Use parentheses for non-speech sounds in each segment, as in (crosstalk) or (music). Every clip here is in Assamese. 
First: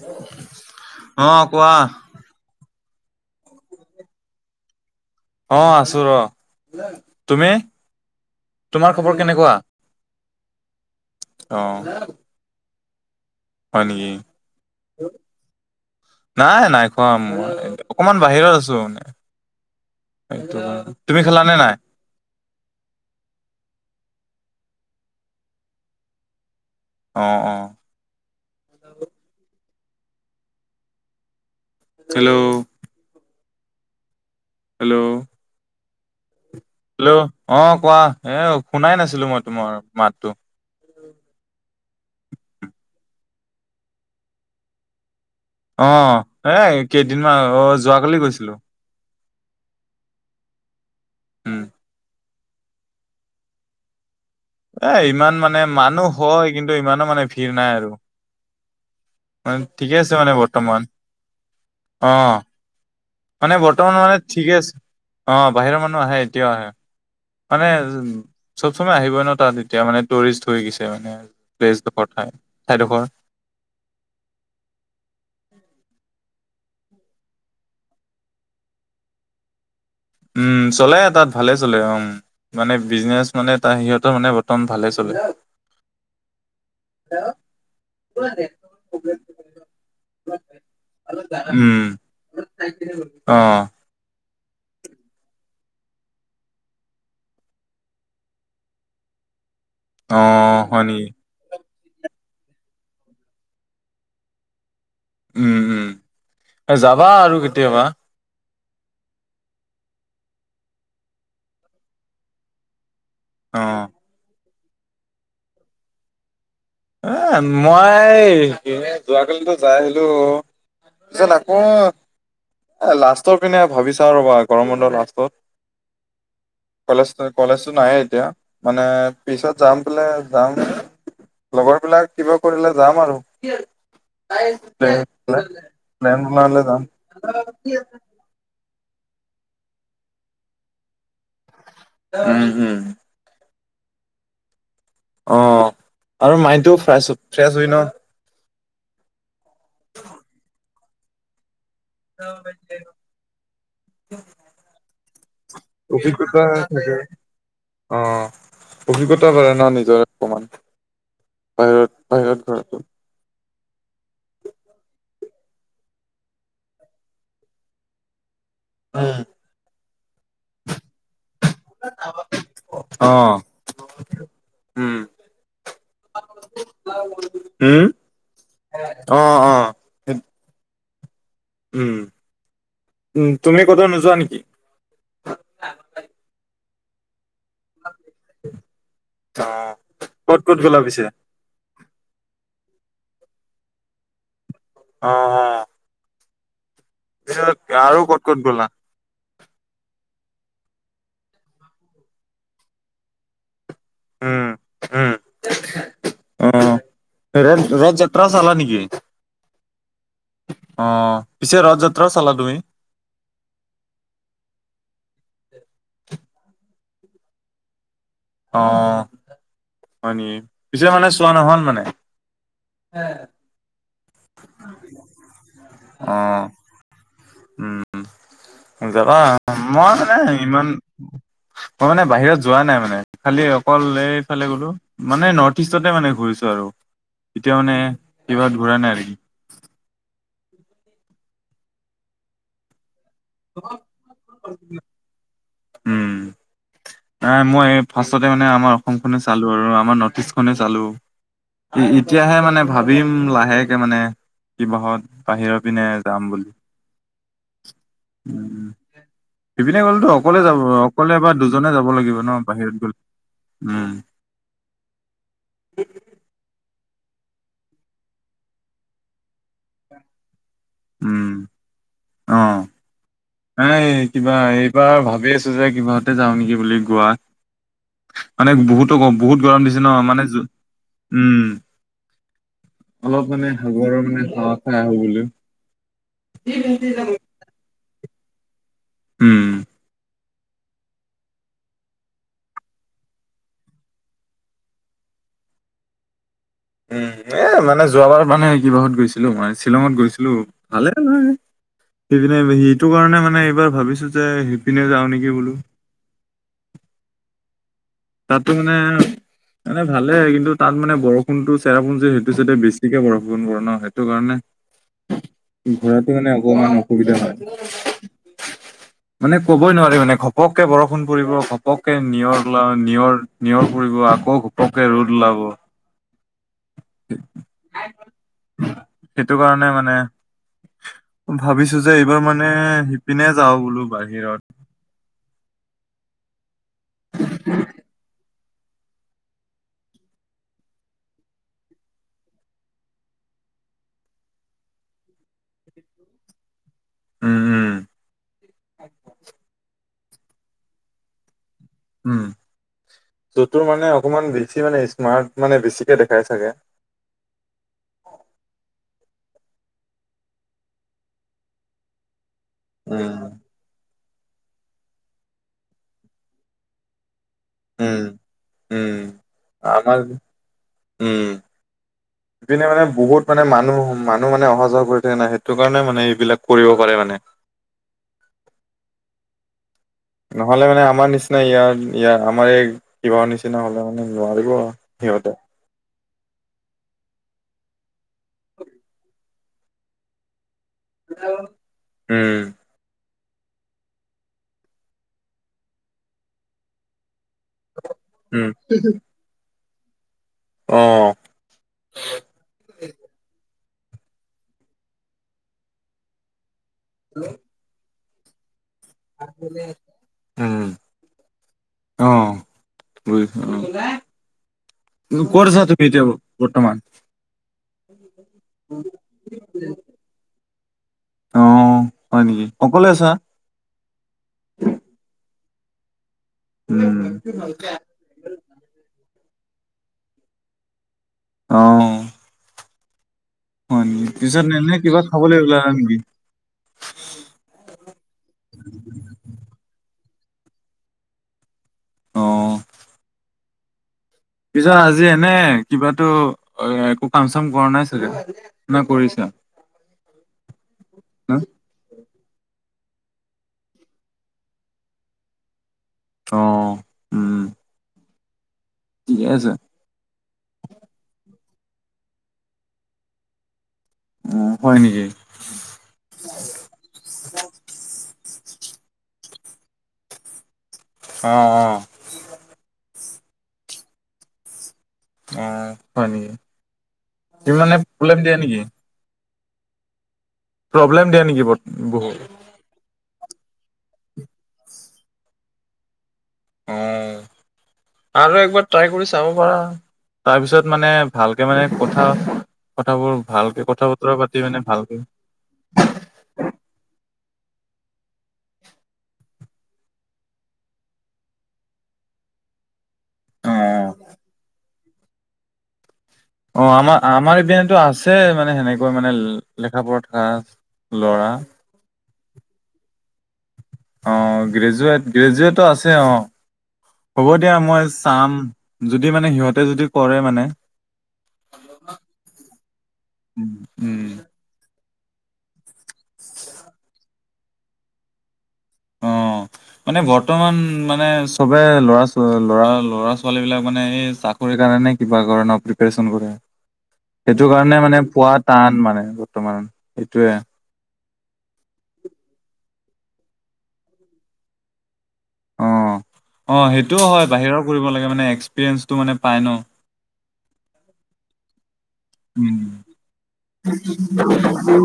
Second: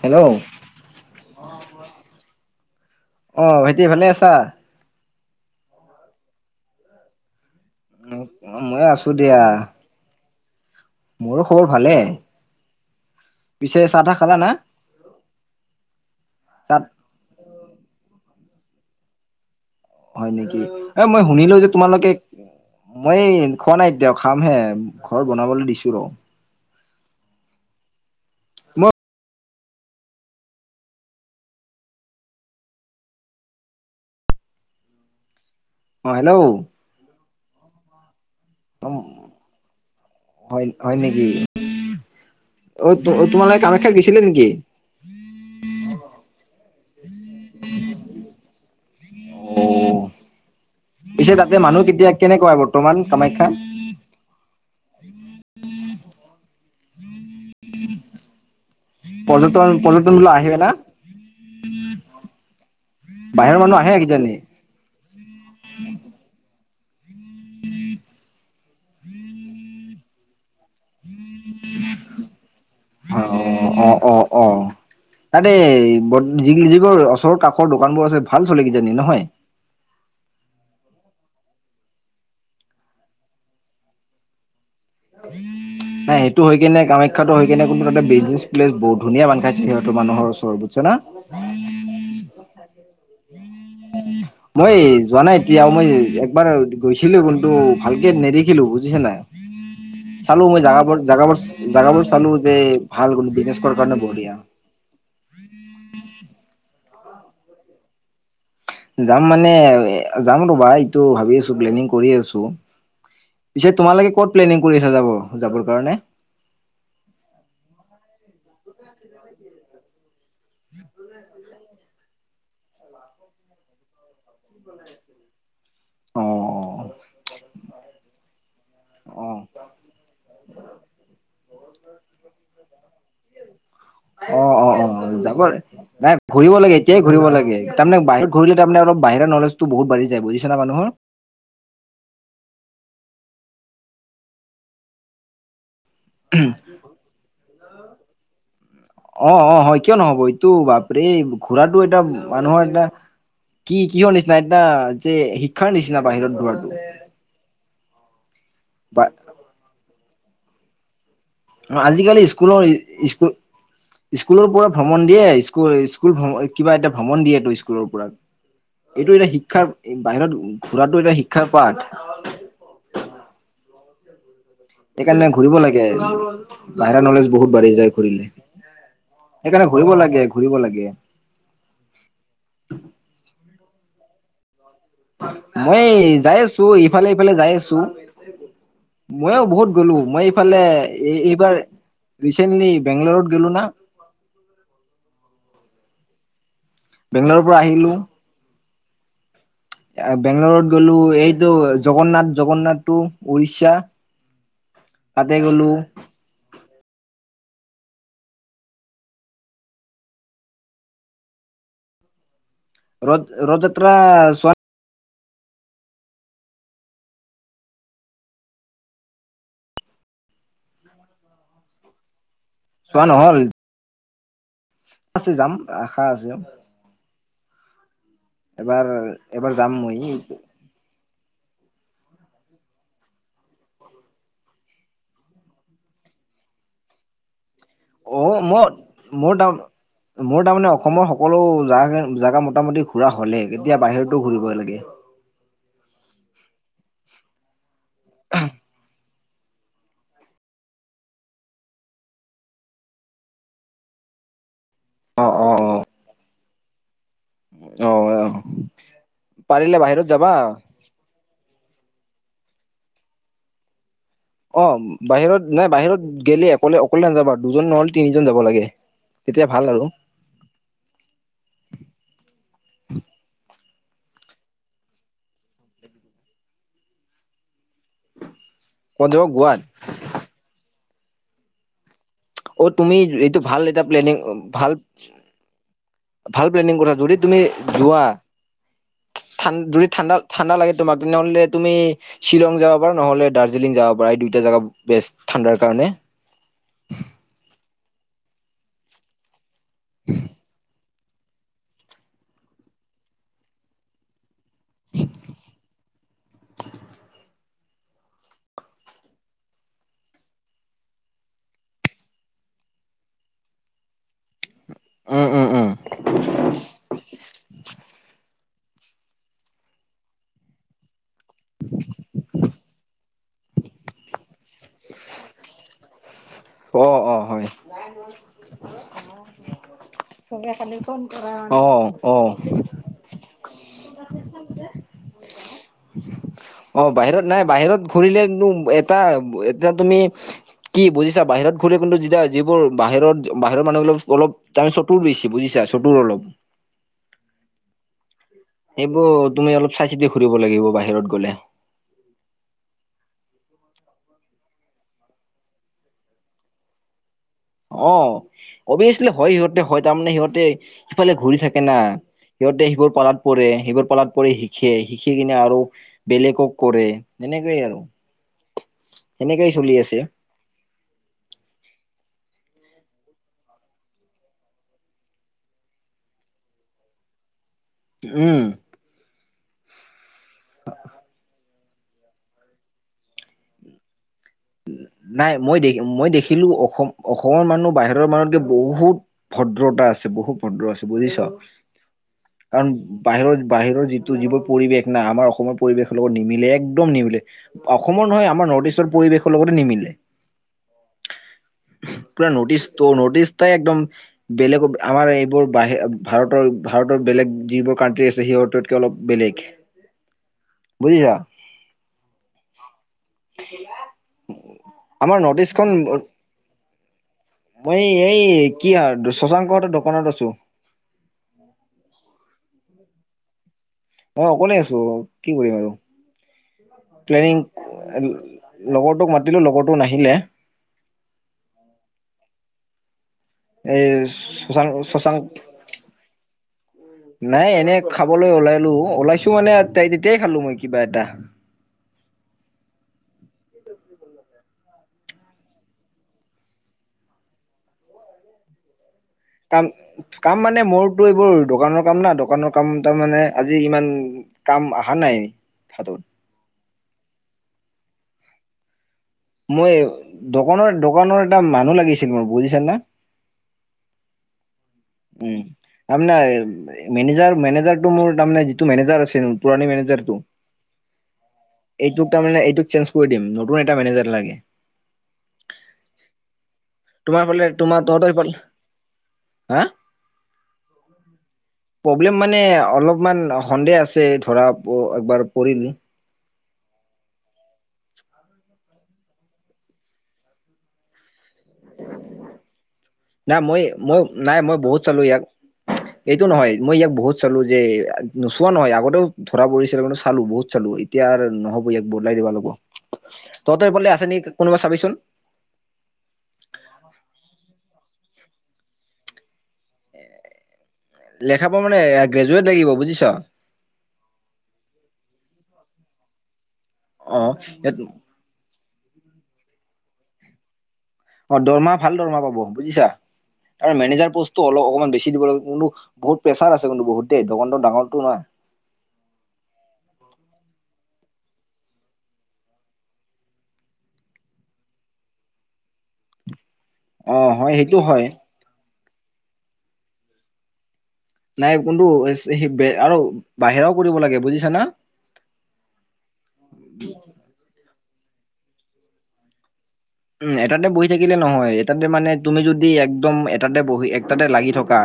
হেল্ল'? অ কোৱা অ', ভাইটি ভালে আছা? অ', আছোঁ ৰ। তুমি? মই তোমাৰ আছোঁ খবৰ দিয়া। কেনেকুৱা মোৰো অ খবৰ ভালেই। হয় নেকি। নাই তাত নাই কোৱা, অকমান বাহিৰত আছোঁ মানে। হয় সেইটো নেকি? এ তুমি মই খেলানে শুনিলোঁ যে নাই তোমালোকে মই এই খোৱা নাই এতিয়া খামহে, ঘৰত বনাবলৈ দিছোঁ ৰ'। অ', অ'। মই হেল্ল'? হেল্ল'? অ', হেল্ল'? হেল্ল'। অ', কোৱা? এ শুনাই নাছিলোঁ মই তোমাৰ মাতটো। হয় হয় নেকি? অ', তোমালোকে কামাখ্যাত গৈছিলা নেকি? অ', এই কেইদিনমান আগত। অ', যোৱাকালি গৈছিলোঁ। অ পিছে তাতে উম মানুহ কেতিয়া, কেনেকুৱা বৰ্তমান কামাখ্যাত? এ ইমান মানে মানুহ হয়, কিন্তু ইমানো মানে ভিৰ নাই আৰু। পৰ্যটন ঠিকে পৰ্যটন আছে মানে বিলাক আহে না? বৰ্তমান। অ', মানে বাহিৰৰ মানুহ আহে বৰ্তমান মানে কিজানি? ঠিকে আছে। অ', বাহিৰৰ মানুহ আহে, এতিয়াও আহে। মানে চব চমে আহিবই ন, তাত এতিয়া মানে টুৰিষ্ট হৈ গৈছে মানে। প্লেছডোখৰ ঠাই, ঠাইডোখৰ। অ', অ', অ', অ'। তাতে যি যিবোৰ ওচৰ কাষৰ দোকানবোৰ আছে, ভাল চলে কিজানি নহয়? উম্, চলে তাত ভালে চলে উম্। মানে বিজনেচ মানে তাৰ, সিহঁতৰ মানে বৰ্তমান ভালে চলে। নাই সেইটো হৈ কিনে কামাখ্যাটো হৈ কিনে, তাতে বিজনেছ প্লেছ বহুত ধুন বান্ধ খাইছে। সিহঁতৰ মানুহৰ ওচৰত বুজিছ না। উম, অ মই যোৱা নাই এতিয়া, মই একবাৰ গৈছিলো কিন্তু ভালকে নেদেখিলো বুজিছ নাই। অ চালো মই হয় জাগাবোৰ নেকি জাগাবোৰ- জাগাবোৰ চালো যে ভাল গলো বিজনেছ কৰাৰ কাৰণে বঢ়িয়া। উম', উম, এ যাবা আৰু কেতিয়াবা। যাম মানে যাম ৰ'বা এইটো ভাবি আছো প্লেনিং কৰি আছো। অ পিছে তোমালোকে কত প্লেনিং কৰি আছা যাব যাবৰ কাৰণে? এ মই যোৱাকালিটো যাই আহিলো। যা লগবো। এ লাষ্টৰ পিনে ভাবি চাওঁ ৰ'বা গৰম বন্ধ লাষ্টত। অ', কলেজ কলেজটো নাই এতিয়া। মানে অ', অ'। পিছত যাম কলে যাম। লগৰ বিলাক কিবা কৰিলে যাম আৰু। অ', অ', অ' যাব নাই প্লেন ঘূৰিব বনালে লাগে যাম। এতিয়া- ঘূৰিব লাগে। তাৰামানে বাহিৰত ঘূৰি তাৰমানে বাহিৰৰ নলেজটো বহুত বাঢ়ি যায় বুজিছানে মানুহৰ। উম, হুম। অ', আৰু মাইণ্ডটো ফ্ৰেছ ফ্ৰেছ হয় ন। অ', অ', হয় কিয় নহ'ব। এইটো বাপৰে ঘোৰাটো এটা মানুহৰ এটা- কি কিহৰ নিচিনা সেইদিনা যে- শিক্ষাৰ নিচিনা বাহিৰত অভিজ্ঞতা ঘূৰাটো থাকে। অ বা অভিজ্ঞতাও হয় ন নিজৰে অকমান। বাহিৰত আজিকালি বাহিৰত স্কুলৰ ঘৰত স্কুল- স্কুলৰ পৰা ভ্ৰমণ দিয়ে স্কুল স্কুল কিবা এটা ভ্ৰমণ দিয়ে তো স্কুলৰ পৰা। এইটো এটা শিক্ষাৰ বাহিৰত ঘূৰাটো এটা শিক্ষাৰ পাঠ। অ উম, সেইকাৰণে ঘূৰিব লাগে বাহিৰৰ নলেজ বহুত বাঢ়ি উম, যায় ঘূৰিলে। অ সেইকাৰণে অ'। ঘূৰিব লাগে ঘূৰিব লাগে। উম উম তুমি কটো নোযোৱা নেকি? মই যাই আছো ইফালে ইফালে যাই আছো। ছো, ময়োও বহুত অ'। গলো মই ক'ত ক'ত এইফালে গ'লা পিছে? এই এইবাৰ- ৰিচেণ্টলি বেংগালুৰুত গলো না। উম বেংগলোৰ পৰা আহিলো। আৰু ক'ত ক'ত গ'লা? বেংগলৰত গ'লো এইটো জগন্নাথ জগন্নাথ টো উৰিষ্যা। উম, উম, ততে গলো। অ ৰজ ৰজ যাত্ৰা চালা নেকি? অ পিছে ৰথ যাত্ৰাও চালা তুমি? ৰথ ৰথ যাত্ৰা চোৱা নাই। অ হয়নিকি, পিছে মানে চোৱা নহল মানে? চোৱা নহ'ল। আছে যাম আশা অ আছে। এবাৰ উম যাবা এবাৰ যাম মই মানে ইমান- (inaudible) মই মানে বাহিৰত যোৱা নাই মানে। খালি অকল এইফালে গলো। মানে নৰ্থ ইষ্টতে মানে ঘূৰিছো আৰু। এতিয়া মানে অ! কিবাত ঘূৰা নাই আৰু কি। মই মোৰ তাৰ মোৰ তাৰমানে অসমৰ সকলো জা জেগা মোটামুটি পুৰা হ'লে তেতিয়া বাহিৰতো ঘূৰিব লাগে। উম। আহ মই ফাৰ্ষ্টতে মানে আমাৰ অসম নে চালো আৰু। আমাৰ নৰ্থ ইষ্টখনে চালো। এতিয়াহে মানে ভাবিম লাহেকে মানে কিবাহত। অ অ বাহিৰৰ পিনে যাম বুলি। অ অ পাৰিলে সিপিনে বাহিৰত গলেতো যাবা অকলে যাব অকলে বা দুজনে যাব লাগিব ন বাহিৰত গ'লে। উম! অঁ! বাহিৰত নাই বাহিৰত গেলে অকলে-অকলে নাযাবা দুজন নহ'লে তিনিজন যাব লাগে তেতিয়া ভাল আৰু। উম। অ', এই কিবা এইবাৰ ভাবি আছো যে কিবাহতে যাওঁ নেকি বুলি গোৱা। মানে বহুতো ক'ত যাব বহুত গোৱাত গৰম দিছে ন মানে উম! অ! তুমি অলপ এইটো মানে ভাল এটা সাগৰৰ প্লেনিং মানে হাৱা ভাল খাই আহো বোলো ভাল প্লেনিং কৰা যদি তুমি যোৱা উম, ঠান যদি ঠাণ্ডা ঠাণ্ডা লাগে তোমাক তেনেহ'লে তুমি শ্বিলং যাব পাৰা নহ'লে দাৰ্জিলিং যাব পাৰা। এই দুইটা জেগা বেছ ঠাণ্ডাৰ কাৰণে। এ মানে যোৱাবাৰ মানে কিবাহত গৈছিলো মই। শ্বিলঙত গৈছিলোঁ ভালে হয়। সেইপিনে সেইটো কাৰণে মানে এইবাৰ ভাবিছো যে সিপিনে যাওঁ নেকি বোলো। তাতো মানে মানে ভালে কিন্তু তাত মানে বৰষুণটো চেৰাপুঞ্জী সেইটো ছাইটত বেছিকে বৰষুণ পৰে ন সেইটো কাৰণে উম উম উম ঘূৰাটো মানে অকমান অসুবিধা হয়। মানে কবই নোৱাৰি মানে ঘপককে বৰষুণ পৰিব, ঘপককে নিয়ৰ ওলা নিয়ৰ-নিয়ৰ পৰিব আকৌ ঘপকে ৰ'দ ওলাব। অ-অ! হয়। সেইটো কাৰণে মানে অ ভাবিছো যে অ এইবাৰ মানে ইপিনে যাওঁ বোলো বাহিৰত। অঁ বাহিৰত নাই বাহিৰত ঘূৰিলেনো এ তাত এতিয়া তুমি কি বুজিছা বাহিৰত ঘূৰিলে কিন্তু যেতিয়া যিবোৰ বাহিৰত বাহিৰৰ মানুহবিলাক অলপ তাৰ চতুৰ বেছি বুজিছা চতুৰ অলপ। উম-উম। এইবোৰ তুমি অলপ চাই চিতি ঘূৰিব লাগিব বাহিৰত গ'লে। উম! চতুৰ মানে অকমান বেছি মানে স্মাৰ্ট মানে বেছিকে দেখাই চাগে। অঁ! অবিয়েচলি হয় সিহঁতে হয় তাৰমানে সিহঁতে সিফালে ঘূৰি থাকে না। সিহঁতে সেইবোৰ উম পালাত পৰে। সেইবোৰ পালাত পৰি শিকে, শিকি কিনে আৰু বেলেগক কৰে। সেনেকেই আৰু উম উম সেনেকেই চলি আমাৰ আছে। উম! (unintelligible) সিপিনে মানে বহুত মানে মানুহ-মানুহ মানে অহা যোৱা কৰি থাকে না সেইটো কাৰণে মানে এইবিলাক কৰিব পাৰে মানে। উম। নহ'লে মানে আমাৰ নিচিনা ইয়াৰ-ইয়াৰ আমাৰ এই কিবাহৰ নিচি নিচিনা হ'লে মানে নোৱাৰিব আৰু নাই সিহঁতে। মই দেখ মই দেখিলোঁ অ অসম অসমৰ মানুহ বাহিৰ মানুহকে বহুত ভদ্ৰতা আছে বহুত ভদ্ৰ আছে। বুজিছ। শুম। বাহিৰ বাহিৰ যিটো যিবোৰ পৰিৱেশ না আমাৰ অসমৰ পৰিৱেশৰ লগত নিমিলে একদম নিমিলে। অসমৰ নহয় আমাৰ উম, নৰ্থ ইষ্টৰ পৰিৱেশৰ লগতে নিমিলে। অ। (unintelligible) পূৰা নৰ্থ ইষ্ট ত নৰ্থ ইষ্টএকদম বেলেগ আমাৰ এইবোৰ বাহি ভাৰতৰ ভাৰতৰ বেলেগ যিবোৰ কাণ্ট্ৰি আছে সিহঁতকে অলপ বেলেগ। বুজিছা? অ অ বুজিছোঁ, আমাৰ নৰ্থ ক'ত আছা ইষ্টখন তুমি এতিয়া বৰ্তমান? মই এই কি আৰ ছশাংকৰঁতৰ দোকানত আছো। অ হয় নেকি, অকলে আছা? মই অকলে আছো কি কৰিম আৰু, উম। প্লেনিং লগৰটোক মাতিলো লগৰটো নাহিলে। অ। হয় এই নেকি? পিছত ছশাংক এনে কিবা ছশাং খাবলৈ ওলালা নেকি? নাই এনে খাবলৈ ওলালো ওলাইছো মানে তেতিয়াই খালো মই কিবা এটা। অ', পিছে আজি এনে কিবাতো একো কাম চাম কৰা নাই চাগে, না কৰিছা? কাম কাম মানে মোৰতো এইবোৰ দোকানৰ কাম না দোকানৰ কাম তাৰ মানে আজি ইমান কাম অহা নাই হাতত। অ, উম। ঠিকে আছে। মই দোকানৰ দোকানৰ এটা মানুহ লাগিছিল মোক বুজিছা না। উম হয় নেকি? উম কাম নাই। মেনেজাৰ মেনেজাৰ টো মোৰ তাৰ মানে যিটো মেনেজাৰ আছিল পুৰণি মেনেজাৰ টো অ অহ। এইটোক তাৰ মানে এইটোক চেঞ্জ কৰি দিম, নতুন এটা মেনেজাৰ লাগে। অ হয় নেকি, তোমাৰ ফালে তোমাৰ হিমানে তহঁতৰ প্ৰব্লেম ফালে দিয়া নেকি? হা? প্ৰব্লেম দিয়ে নেকি বৰ? প্ৰব্লেম মানে অলপমান সন্দেহ আছে ধৰা একবাৰ পৰিলোঁ। অ'। (unintelligible) আৰু একবাৰ ট্ৰাই কৰি চাব পাৰা। তাৰপিছত মানে ভালকে মানে কথা কথাবোৰ নাই মই ভালকে কথা মই বতৰা নাই পাতি মই মানে বহুত চালো ভালকে‌। ইয়াক এইটো নহয় মই ইয়াক বহুত চালো যে নোচোৱা নহয় আগতেও ধৰা পৰিছিল কিন্তু চালো বহুত চালো এতিয়া নহব ইয়াক বদলাই দিবা লাগিব, তহতৰ ফালে আছে নেকি কোনোবা চাবিচোন। অ আমাৰ আমাৰ ইপিনেতো আছে মানে সেনেকৈ মানে লেখা পঢ়া থকা। ল'ৰা লেখা পঢ়া মানে গ্ৰেজুৱেট লাগিব বুজিছ? অ গ্ৰেজুৱেট গ্ৰেজুৱেটো আছে অ অ হ'ব দিয়া মই চাম যদি মানে সিহঁতে যদি কৰে মানে। অ দৰমহা ভাল দৰমহা পাব বুজিছা আৰে মেনেজাৰ উম পষ্ট ত অলপ অকমান বেছি দিব লাগে কিন্তু বহুত প্ৰেছাৰ আছে কিন্তু বহু দোকানটো ডাঙৰটো না। অ (unintelligible) মানে বৰ্তমান মানে চবে ল'ৰা লৰা ল'ৰা-ছোৱালী বিলাক মানে এই চাক‌ চাকৰিৰ কাৰণে কিবা কাৰণে প্ৰিপাৰেচন কৰে। অ সেইটো হয় কাৰণে মানে হয় পোৱা টান মানে বৰ্তমানৰ সেইটোয়ে। নাই কোনটো আৰু বাহিৰাও কৰিব লাগে বুজিছা ন। অ অ সেইটোও হয় বাহিৰৰ কৰিব লাগে মানে এক্সপিৰিয়েঞ্চেটো মানে পায় ন। উম এটাতে বহি থাকিলে নহয় এটাতে মানে তুমি উম যদি একদম এটাতে বহি একটাতে লাগি থকা,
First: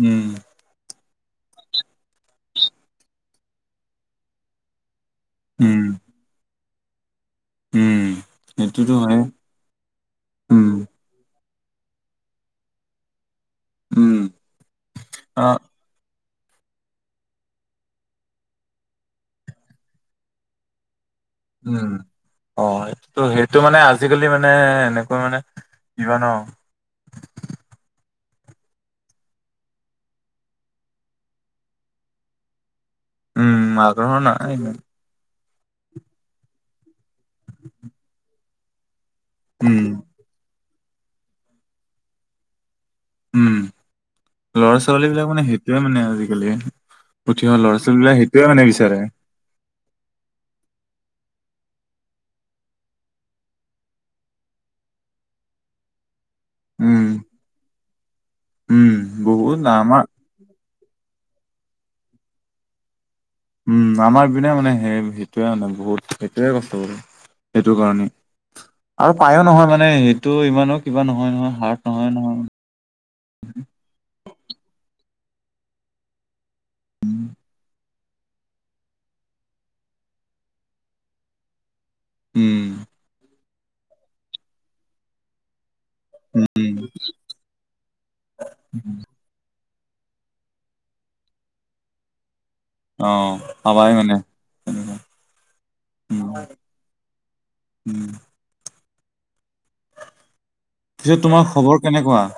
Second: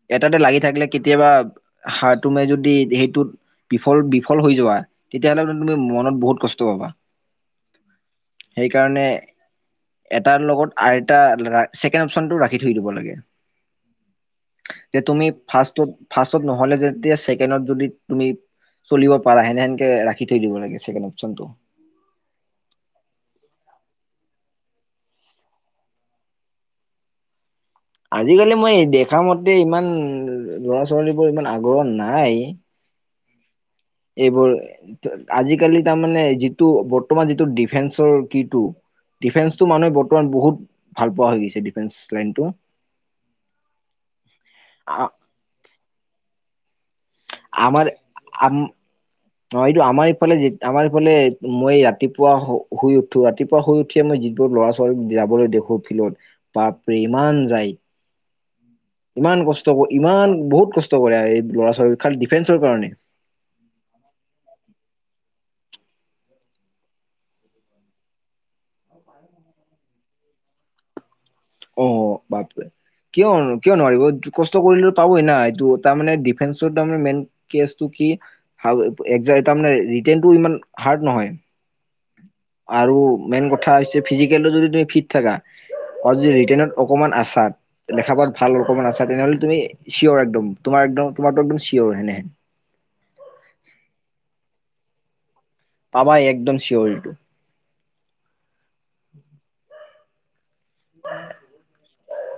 উম এটাতে লাগি থাকিলে কেতিয়াবা হাৰ তুমি যদি সেইটোত বিফল বিফল হৈ যোৱা। তেতিয়াহ'লে মানে তুমি উম মনত বহুত কষ্ট পাবা। উম সেইটোতো সেইকাৰণে হয়ে। এটাৰ লগত আৰু এটা ছেকেণ্ড অপশচন টো ৰাখি থৈ দিব লাগে। উম যে তুমি অ ফাৰ্ষ্টত ফাৰ্ষ্ট নহ'লে যেতিয়া ছেকেণ্ডত যদি তুমি, চলিব পাৰা হেনেহেকে ৰাখি থৈ দিব লাগে ছেকেণ্ড অপশচনটো। উম অ ত সেইটো মানে আজিকালি মানে এনেকৈ মানে কিবা ন, আজিকালি মই দেখা মতে ইমান ল'ৰা ছোৱালী বোৰ ইমান আগ্ৰহ নাই। উম আগ্ৰহ নাই এইবোৰ ইমান। আজিকালি তাৰমানে যিটো বৰ্তমান যিটো ডিফেন্সৰ কিটো ডিফেন্সটো উম মানুহে বৰ্তমান বহুত ভাল পোৱা হৈ গৈছে ডিফেন্স লাইনটো। উম লৰা ছোৱালী বিলাক মানে সেইটোয়ে মানে আজিকালি। উঠি অহা লৰা ছোৱালীবিলাক সেইটোৱে মানে বিচাৰে। অ এইটো আমাৰ ইফালে আমাৰ ইফালে মই ৰাতিপুৱা শুই উঠো ৰাতিপুৱা শুই উ মই যিবোৰ ল'ৰা ছোৱালী যাবলৈ দেখো ফিল্ডত বাপৰে উম ইমান যায়। উম ইমান বহুত কষ্ট আমাৰ ইমান বহুত কষ্ট কৰে এই ল'ৰা ছোৱালী খাল ডিফেন্সৰ কাৰণে। উম আমাৰ পিনে মানে সেই সেইটোৱে মানে বহুত সেইটোৱে কষ্ট কৰে সেইটো কাৰণে। আৰু পায়ো নহয় মানে সেইটো ইমানো কিবা নহয় নহয়। হাৰ্ড অ নহয় নহয় বাপে কিয় কিয় নোৱাৰিব কষ্ট কৰিলে পাবই না এইটো তাৰমানে ডিফেন্সৰ তাৰে মেইন কেচটো কি। (unintelligible) তাৰে ৰিটাৰটো ইমান হাৰ্ড নহয়। উম। আৰু মেইন কথা হৈছে ফিজিকেলো যদি তুমি ফিট থাকা। অ যদি ৰিটেন অকমান আছা ত লেখা পঢ়াত ভাল অকমান আছা তেনেহলে তুমি চিঅৰ একদম তোমাৰ একদম তোমাৰ টো একদম চিঅৰ হেনে। অ হবাই মানে। তেনেকুৱা পাবা উম একদম চিয়ৰ এইটো। (unintelligible) পিছে তোমাৰ খবৰ কেনেকুৱা।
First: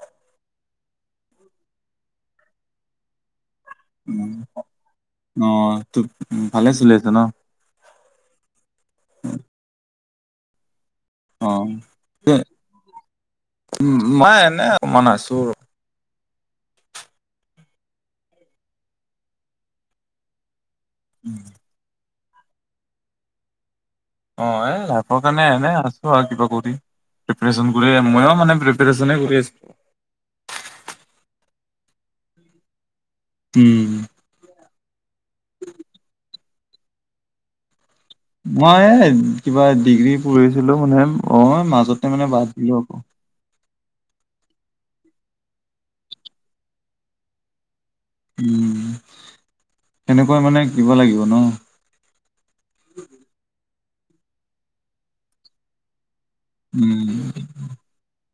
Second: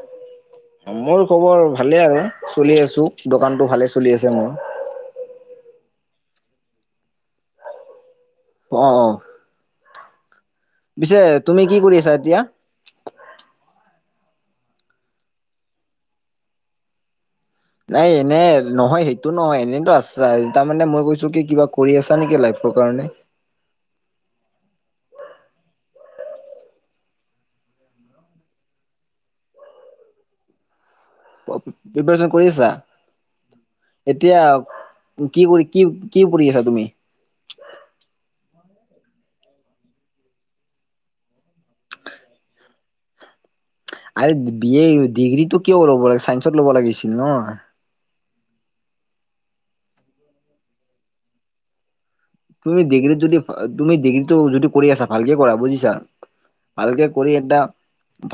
মোৰ খবৰ ভালে আৰু চলি আছো দোকানতো ভালেই ছ অ ত ভালে আছিলে তো ন। অ অ, পিছে অ তুমি কি কৰি আছা এ এতিয়া মাই এনে অকমান আছো। নাই এনে নহয় সেইটো নহয় এনেইতো আছাই তাৰমানে মই কৈছো কি কিবা কৰি আছা নেকি লাইফটোৰ কাৰণে। অ এই লাইফৰ কাৰণে এনে আছো আৰু কিবা কৰি। প্ৰিপেৰেচন কৰি ময়ো মানে প্ৰিপেৰেশ্যনেই কৰি আছোঁ। প্ৰিপেৰেচন কৰি আছা। উম, এতিয়া কি কৰি কি কি কৰি আছা তুমি। মই এই কিবা ডিগ্ৰী পঢ়িছিলো মানে অঁ' মাজতে মানে বাদ দিলো আকৌ। আ (inaudible) বি এ ডিগ্ৰীটো কিয় ল'ব লাগে চাইন্সত ল'ব লাগিছিল ন'। উমঁ' সেনেকুৱা মানে কিবা লাগিব ন'। তুমি ডিগ্ৰি যদি তুমি ডিগ্ৰীটো যদি কৰি আছা ভালকে কৰা বুজিছা। ভালকে উম কৰি এটা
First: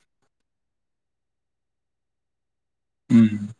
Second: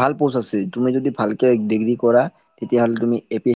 ভাল পোষ্ট আছে। তুমি যদি ভালকে ডিগ্ৰী কৰা- তেতিয়া হ'লে তুমি উম। A P